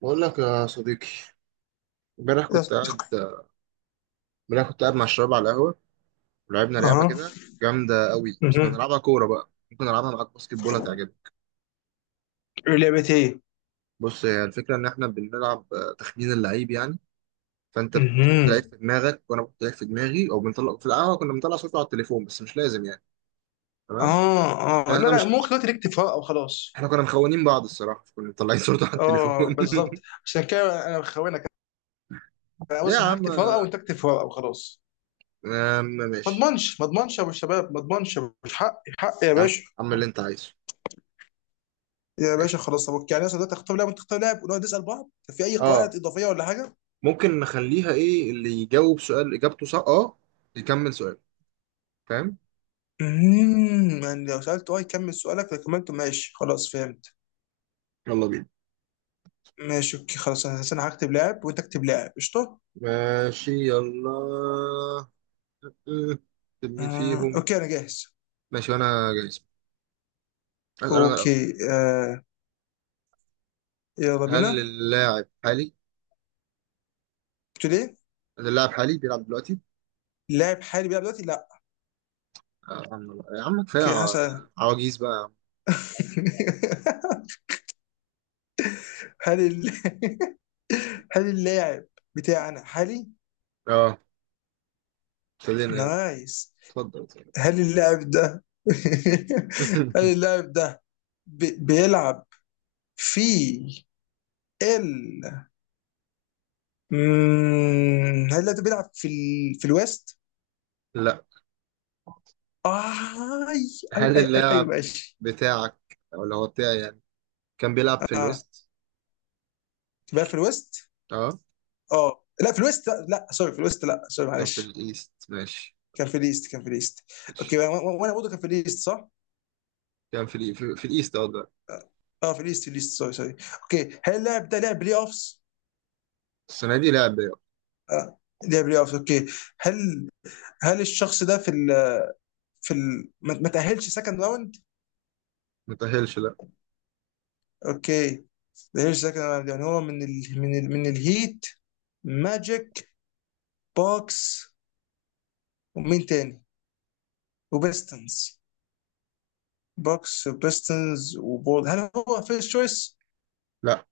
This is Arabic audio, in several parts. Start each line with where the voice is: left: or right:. right: بقول لك يا صديقي. امبارح كنت قاعد
left: اها.
right: امبارح كنت قاعد مع الشباب على القهوة. ولعبنا لعبة
left: اها.
right: كده جامدة قوي، بس بنلعبها كورة بقى، ممكن ألعبها معاك باسكت بول، هتعجبك.
left: لعبتين
right: بص، هي الفكرة إن إحنا بنلعب تخمين اللعيب يعني. فأنت بتحط لعيب
left: مهم.
right: في دماغك وأنا بحط لعيب في دماغي، أو بنطلع في القهوة كنا بنطلع صورته على التليفون، بس مش لازم يعني. تمام.
left: اه. اه
right: عشان
left: لا،
right: إحنا
left: لا
right: مش،
left: ممكن دلوقتي نكتب فراغ او خلاص.
right: إحنا كنا مخونين بعض الصراحة، كنا مطلعين صورته على التليفون
left: اه بالظبط عشان كده انا بخونك. انا
right: ليه يا
left: بص، انا
right: عم؟
left: هكتب فراغ او انت اكتب فراغ او خلاص. ما
right: ماشي.
left: اضمنش ما اضمنش يا ابو الشباب، ما اضمنش. مش حقي، حقي يا
right: يا عم
left: باشا.
right: اعمل اللي أنت عايزه.
left: يا باشا
right: ماشي.
left: خلاص، طب يعني مثلا دلوقتي اختار لاعب وانت تختار لاعب ونقعد نسال بعض. في اي قواعد
right: اه
left: اضافيه ولا حاجه؟
right: ممكن نخليها ايه اللي يجاوب سؤال اجابته صح اه يكمل سؤال. فاهم؟
left: يعني لو سالت اه يكمل سؤالك، لو كملته ماشي، خلاص فهمت.
right: يلا بينا.
left: ماشي اوكي خلاص، انا هكتب لاعب وانت اكتب لاعب قشطه.
right: ماشي يلا. مم. طب مين فيهم؟
left: اوكي انا جاهز.
right: ماشي وانا جايز. اسال انا الاول.
left: اوكي يلا
right: هل
left: بينا.
right: اللاعب حالي؟
left: قلت له ليه؟
right: هل اللاعب حالي بيلعب دلوقتي؟
left: لاعب حالي بيلعب دلوقتي؟ لا.
right: يا عم يا عم كفايه
left: اوكي هسأل.
right: عواجيز بقى.
left: هل ال... هل اللاعب بتاعنا حالي؟
right: يا عم. اه ابتدينا يلا.
left: نايس.
right: اتفضل اتفضل.
left: هل اللاعب ده هل اللاعب ده بيلعب في ال هل اللاعب ده بيلعب في في الويست؟
right: لا.
left: اي
right: هل
left: أي،
right: اللاعب
left: ماشي.
right: بتاعك او اللي هو بتاعي يعني كان بيلعب في
left: اه
right: الويست؟
left: بيلعب في الويست.
right: اه.
left: اه لا، في الويست لا, لا. سوري، في الويست لا، سوري
right: كان في
left: معلش.
right: الايست ماشي.
left: كان في ليست، كان في ليست.
right: ماشي.
left: اوكي وانا برضه كان في ليست صح؟
right: كان في الإي- في, في الايست اه دلوقتي.
left: اه في ليست، في ليست، سوري سوري. اوكي، هل اللاعب ده لعب بلاي اوفس؟
right: السنه دي لعب بقى.
left: آه لعب بلاي اوفس اوكي. هل هل الشخص ده في في ال ما تأهلش سكند راوند؟
right: متأهلش لا.
left: اوكي، ما تأهلش سكند راوند، يعني هو من ال من ال من الهيت، ماجيك، بوكس، ومين تاني؟ وبيستنز. بوكس وبيستنز وبول. هل هو فيرست تشويس؟
right: لا.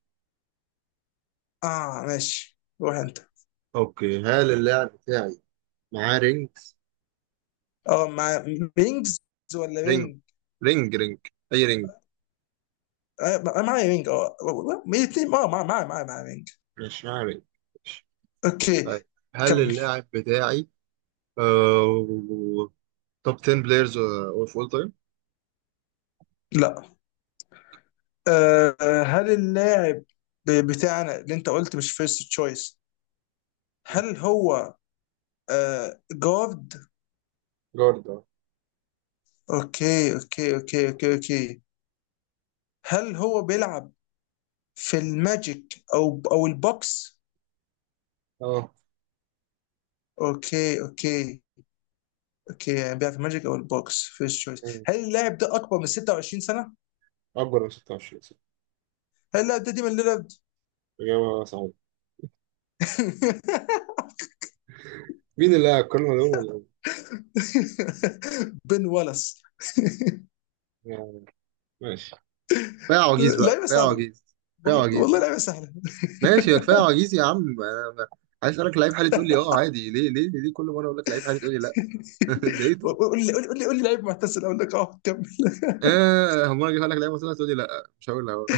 left: اه ماشي روح انت.
right: اوكي. هل اللاعب بتاعي معاه رينج؟
left: اه، مع بينجز ولا
right: رينج
left: بينج؟
right: رينج رينج. اي رينج.
left: معايا وينج اه. الاثنين اه، معايا وينج.
right: مش معاه رينج. ماشي.
left: اوكي
right: طيب، هل
left: كمل.
right: اللاعب بتاعي توب 10 بلايرز اوف اول تايم؟
left: لا آه، هل اللاعب بتاعنا اللي انت قلت مش فيرست تشويس، هل هو جارد؟
right: جارد اه.
left: اوكي اوكي. هل هو بيلعب في الماجيك او البوكس؟
right: اه.
left: اوكي اوكي. اوكي يعني بيلعب في الماجيك او البوكس فيرست تشويس.
right: مم.
left: هل اللاعب ده اكبر من 26 سنة؟
right: اكبر من 26 صح.
left: هل اللاعب ده ديمون ليلارد؟
right: اجابه صحيحه. مين اللي قال الكلمه دول ولا-
left: بن والاس.
right: يعني. ماشي. كفايه عواجيز بقى،
left: لعيبه
right: كفايه
left: سهله،
right: عواجيز، كفايه
left: والله
right: عواجيز.
left: والله لعيبه سهله.
right: ماشي يا كفايه عجيز، يا عم أنا- أنا عايز اسالك لعيب حالي تقول لي اه عادي، ليه ليه ليه كل مره اقول لك لعيب حالي تقول لي لا؟ ده ايه ده؟
left: قول لي لعيب معتزل اقول لك اه كمل.
right: اه هم انا اجيب لك لعيب مثلا تقول لي لا، مش هقول لا.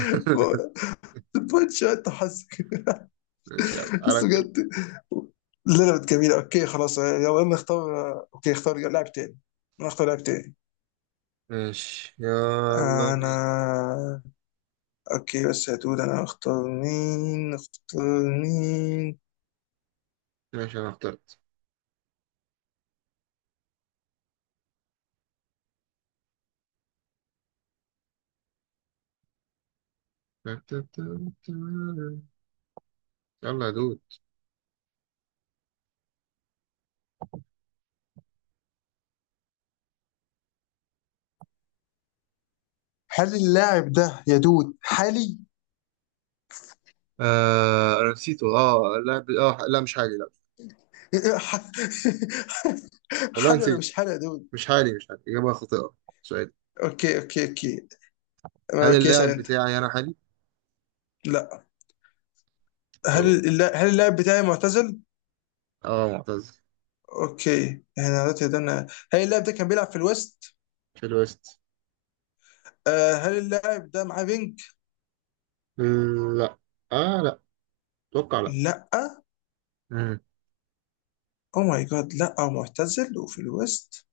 left: بوينت شوت حظك.
right: ماشي يا عم، تعالى
left: بس
right: نكمل.
left: بجد لا لا، جميلة. اوكي خلاص يلا نختار، اوكي اختار لاعب تاني. انا اختار لاعب تاني
right: ماشي يلا
left: انا.
right: بينا.
left: اوكي بس يا دود انا اختار مين، اختار مين؟
right: ماشي انا اخترت. يلا يا دود.
left: هل اللاعب ده يا دود حالي؟
right: آه انا نسيته اه اللاعب، اه لا مش حالي لا. والله
left: حالي ولا
right: نسيت.
left: مش حالي يا دود؟
right: مش حالي مش حالي، اجابه خاطئه. سؤال.
left: اوكي اوكي اوكي
right: هل
left: اوكي اسال
right: اللاعب
left: انت.
right: بتاعي انا حالي؟
left: لا.
right: يو.
left: هل اللاعب بتاعي معتزل؟
right: اه معتزل.
left: اوكي احنا دلوقتي قدرنا. هل اللاعب ده كان بيلعب في الويست؟
right: في الويست.
left: آه هل اللاعب ده معاه بينج؟
right: لا. اه لا. اتوقع لا.
left: لا.
right: مم.
left: او ماي جاد، لا معتزل وفي الويست.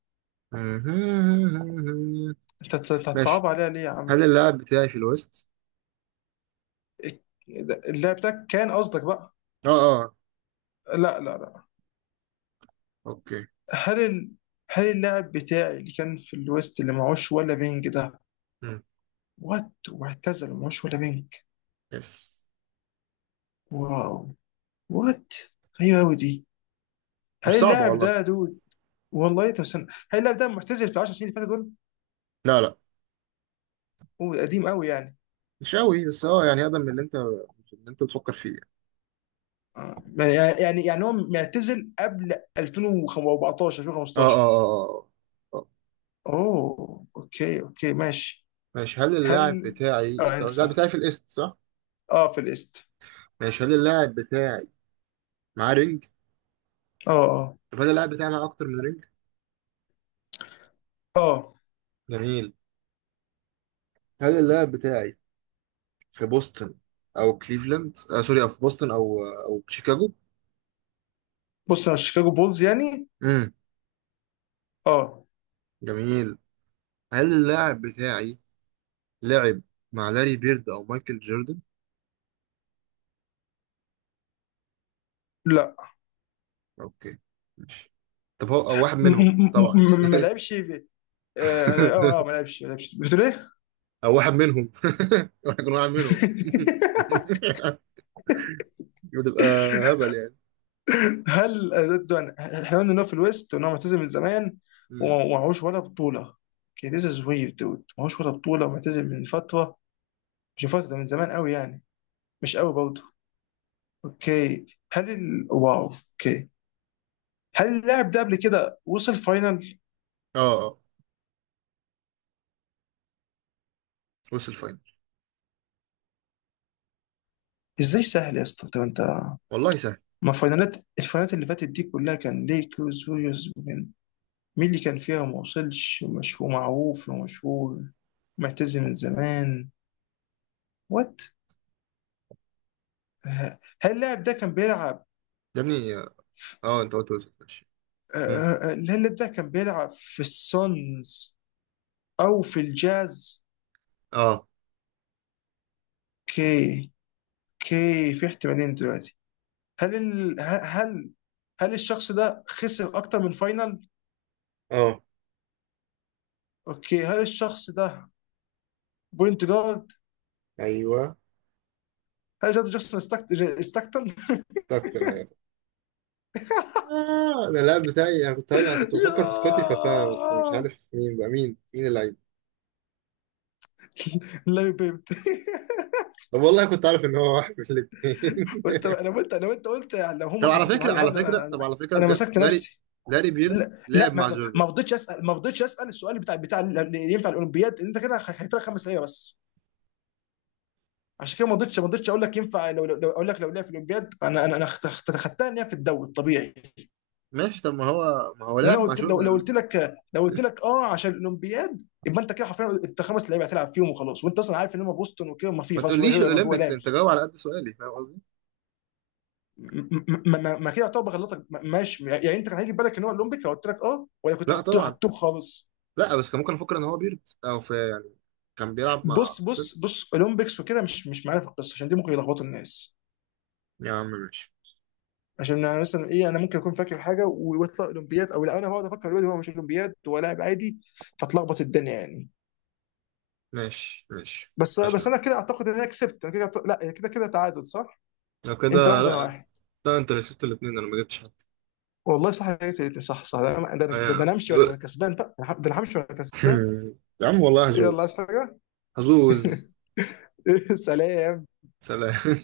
right: مم.
left: انت هتصعب
right: ماشي،
left: عليها ليه يا عم؟
right: هل اللاعب بتاعي في الويست؟
left: إك- اللاعب ده كان قصدك بقى.
right: اه اه.
left: لا لا لا.
right: اوكي.
left: هل ال... هل اللاعب بتاعي اللي كان في الويست اللي معهوش ولا بينج ده،
right: مم.
left: وات، واعتزل ومعهوش ولا بينج.
right: يس.
left: واو. وات. غريبة أوي دي. هل
right: مش صعبة
left: اللاعب
right: والله.
left: ده يا دود، والله طب استنى، هل اللاعب ده معتزل في 10 سنين اللي فاتوا دول؟
right: لا لا.
left: هو قديم قوي يعني؟
right: مش قوي بس اه يعني اقدم من اللي انت اللي انت بتفكر فيه يعني.
left: آه، يعني يعني هو معتزل قبل 2014
right: اه اه
left: 2015؟
right: اه اه آه.
left: اوه اوكي اوكي ماشي.
right: ماشي، هل
left: هل
right: اللاعب بتاعي
left: اه
right: انت،
left: انت
right: اللاعب
left: صح،
right: بتاعي في الايست صح؟
left: اه في الايست.
right: ماشي، هل اللاعب بتاعي معاه رينج؟
left: اه
right: طب هل اللاعب بتاعي معاه اكتر من رينج؟
left: اه اه.
right: جميل. هل اللاعب بتاعي في بوسطن او كليفلاند؟ سوري، او في بوسطن او او شيكاغو؟
left: بص انا شيكاغو بولز يعني.
right: امم
left: اه.
right: جميل. هل اللاعب بتاعي لعب مع لاري بيرد او مايكل جوردن؟
left: لا
right: اوكي ماشي. طب هو او واحد منهم طبعا
left: ما
right: يعني.
left: لعبش في- اه ما لعب- اه ما لعبش، ما لعبش، بتقول ايه؟
right: او واحد منهم راح يكون واحد منهم بتبقى هبل يعني.
left: هل ضد، احنا قلنا انه في الويست وان هو معتزل من زمان
right: مم.
left: ومعهوش ولا بطوله. اوكي ذيس از ويرد دود، معهوش ولا بطوله ومعتزل من فتره، مش من فتره، ده من زمان قوي يعني؟ مش قوي برضه. اوكي واو. اوكي هل اللاعب ده قبل كده وصل فاينل؟
right: اه اه وصل الفاينل.
left: ازاي سهل يا اسطى، طب انت
right: والله سهل.
left: ما فاينالات الفاينالات اللي فاتت دي كلها كان ليكرز ويوز، مين مين اللي كان فيها وما وصلش ومش ومعروف ومشهور معتزل من زمان؟ وات. هل اللاعب ده كان بيلعب
right: يا ابني اه انت قلت وصل ماشي.
left: آه،
right: مم.
left: الهلب ده كان بيلعب في السونز او في الجاز؟
right: اه
left: كي. كي في احتمالين دلوقتي. هل ال... ه- هل هل الشخص ده خسر اكتر من فاينل؟
right: اه
left: اوكي هل الشخص ده بوينت جارد؟
right: ايوه
left: هل ده جاستن ستاكتون؟
right: اكتر حاجه. أنا اللاعب بتاعي، أنا كنت هقول، أنا كنت بفكر في سكوتي بابا، بس مش
left: ياه!
right: عارف مين بقى، مين اللعيب.
left: لا بيبت.
right: طب والله كنت عارف إن هو واحد من الاتنين.
left: وانت لو انت قلت لو هم
right: طب على
left: حبتوا
right: فكرة
left: حاجه
right: على
left: هبل
right: فكرة
left: انا،
right: طب على فكرة
left: انا
right: بجد،
left: مسكت
right: لاري،
left: نفسي.
right: لاري بيرد
left: لا لا،
right: لعب مع
left: ما
right: جوردن.
left: ما رضيتش اسال، ما رضيتش اسال السؤال بتاع اللي ينفع الاولمبياد، انت كده خدت لك خمس اسئله بس. عشان كده ما رضيتش، ما رضيتش اقول لك ينفع، اقول لك لو لعب في الاولمبياد، انا انا انا خدتها ان هي في الدوري الطبيعي.
right: ماشي طب ما هو
left: لان
right: لعب
left: انا
right: مع
left: قلت لو، لو
right: جوردن.
left: قلت لك لو قلت لك اه عشان الاولمبياد، يبقى انت كده حرفيا انت خمس لعيبه هتلعب فيهم وخلاص، وانت اصلا عارف ان هم بوسطن وكده، ما في
right: ما
left: خلاص، هو
right: تقوليش
left: هو ما هو
right: الأولمبيكس،
left: لاعب.
right: أنت جاوب على قد سؤالي، فاهم قصدي؟
left: ما كده يعتبر غلطك ماشي؟ يعني انت كان هيجي في بالك ان هو الاولمبيك لو قلت لك اه، ولا كنت
right: لا
left: حطيته
right: طبعا.
left: خالص؟
right: لا بس كان ممكن أفكر إن هو بيرد أو في يعني كان بيلعب مع.
left: بص اولمبيكس وكده مش مش معانا في القصه، عشان دي ممكن يلخبطوا الناس.
right: يا عم ماشي
left: عشان انا مثلا ايه، انا ممكن اكون فاكر حاجه ويطلع اولمبياد، او لا انا بقعد افكر دلوقتي هو مش اولمبياد، هو لاعب عادي، فتلخبط الدنيا يعني.
right: ماشي ماشي
left: بس
right: ماشي يا
left: بس
right: عم.
left: انا كده اعتقد ان انا كسبت، انا كده لا كده كده تعادل صح؟
right: لو
left: انت
right: كده،
left: واحد انا
right: لا
left: واحد.
right: لا، أنت اللي كسبت الاتنين، أنا ما جبتش حد.
left: والله صح، أنا جبت الاتنين، صح صح.
right: آه يا
left: ده
right: عم.
left: أنا همشي وانا كسبان بقى، ده انا همشي وانا كسبان.
right: يا عم والله
left: يلا
right: هزوز،
left: عايز حاجه؟
right: هزوز.
left: سلام.
right: سلام.